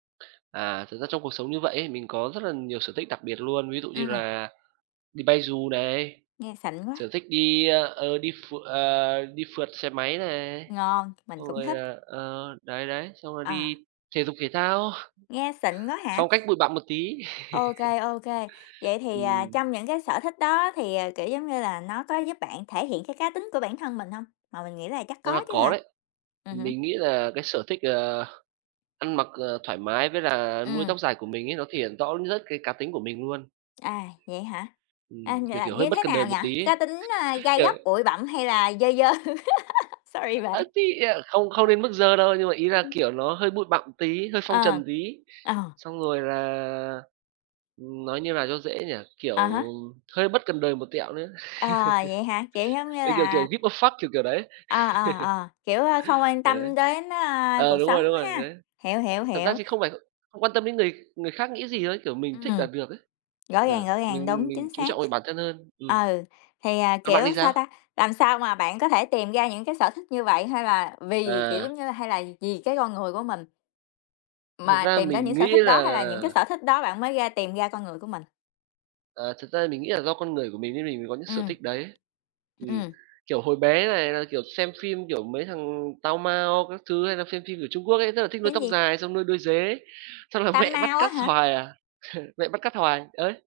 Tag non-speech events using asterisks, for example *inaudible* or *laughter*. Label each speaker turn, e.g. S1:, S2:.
S1: À, thực ra trong cuộc sống như vậy ấy, mình có rất là nhiều sở thích đặc biệt luôn, ví dụ như
S2: Ừm.
S1: là đi bay dù này,
S2: Nghe xịn quá.
S1: sở thích đi, ơ, ờ, đi ph ờ, đi phượt xe máy này,
S2: Ngon, mình
S1: xong
S2: cũng
S1: rồi
S2: thích.
S1: là ờ, đấy, đấy, xong rồi đi
S2: À.
S1: thể dục thể thao.
S2: Nghe xịn quá hả?
S1: Phong cách bụi bặm một tí.
S2: Ô
S1: *laughs*
S2: kê, ô kê, vậy thì, à,
S1: Ừm.
S2: trong những cái sở thích đó thì, ờ, kiểu giống như là, nó có giúp bạn thể hiện cái cá tính của bản thân mình hông? Mà mình nghĩ là chắc
S1: Ra là
S2: có chứ
S1: có
S2: hả?
S1: đấy.
S2: Ừm hứm.
S1: Mình nghĩ là cái sở thích, ờ, ăn mặc, ờ, thoải mái với là nuôi
S2: Ừm.
S1: tóc dài của mình ấy, nó thể hiện rõ nhất cái cá tính của mình luôn.
S2: À, vậy hả? À,
S1: Ừm, kiểu,
S2: là
S1: kiểu, hơi
S2: như
S1: bất
S2: thế
S1: cần đời
S2: nào nhỉ?
S1: một tí ấy.
S2: Cá tính, a,
S1: *laughs*
S2: gai
S1: Kiểu
S2: góc, bụi bặm hay là dơ dơ? *laughs* Sorry bạn.
S1: À, thì, à, không không đến mức dơ đâu, nhưng mà ý
S2: *laughs*
S1: là,
S2: Ừm.
S1: kiểu, nó hơi bụi bặm tí, hơi phong
S2: Ờ.
S1: trần tí.
S2: Ờ.
S1: Xong rồi là, nói như nào cho dễ nhỉ, kiểu,
S2: À há.
S1: hơi bất cần đời một tẹo nữa.
S2: Ờ, vậy hả? Kiểu
S1: *laughs*
S2: giống như
S1: Kiểu, kiểu, kiểu,
S2: là
S1: "give a fuck", kiểu kiểu đấy.
S2: ờ, ờ, ờ, kiểu, à, không
S1: *laughs*
S2: quan
S1: Ừ.
S2: tâm đến,
S1: À
S2: a, cuộc
S1: đúng
S2: sống
S1: rồi, đúng rồi,
S2: ha.
S1: đấy.
S2: Hiểu, hiểu,
S1: Thật ra
S2: hiểu.
S1: thì không phải không quan tâm đến người người khác nghĩ gì thôi. Kiểu, mình thích là
S2: Ừm,
S1: được ấy.
S2: rõ ràng,
S1: Ừ,
S2: rõ ràng,
S1: mình
S2: đúng,
S1: mình
S2: chính
S1: chú
S2: xác.
S1: trọng về bản thân hơn. Ừm.
S2: Ừ, thì, à,
S1: Còn bạn
S2: kiểu,
S1: thì
S2: sao
S1: sao?
S2: ta, làm sao mà bạn có thể tìm ra những cái sở thích như vậy hay là vì, kiểu
S1: À.
S2: giống như là, hay là vì cái con người của mình
S1: Thật
S2: mà
S1: ra
S2: tìm ra
S1: mình
S2: những sở
S1: nghĩ
S2: thích đó
S1: là
S2: hay là những cái sở thích đó bạn mới ra tìm ra con người của mình?
S1: À, thật ra mình nghĩ là do con người của mình nên mình mới có những sở
S2: Ừm.
S1: thích đấy. Ừm.
S2: Ừm.
S1: Kiểu, hồi bé này là, kiểu, xem phim, kiểu, mấy thằng Tao Mao các thứ hay là xem phim của Trung Quốc ấy, rất là thích nuôi
S2: Phim
S1: tóc
S2: gì?
S1: dài xong nuôi đuôi dế. Xong là
S2: Tam
S1: mẹ bắt
S2: Mao á
S1: cắt
S2: hả?
S1: hoài à, *laughs* mẹ bắt cắt hoài, đấy.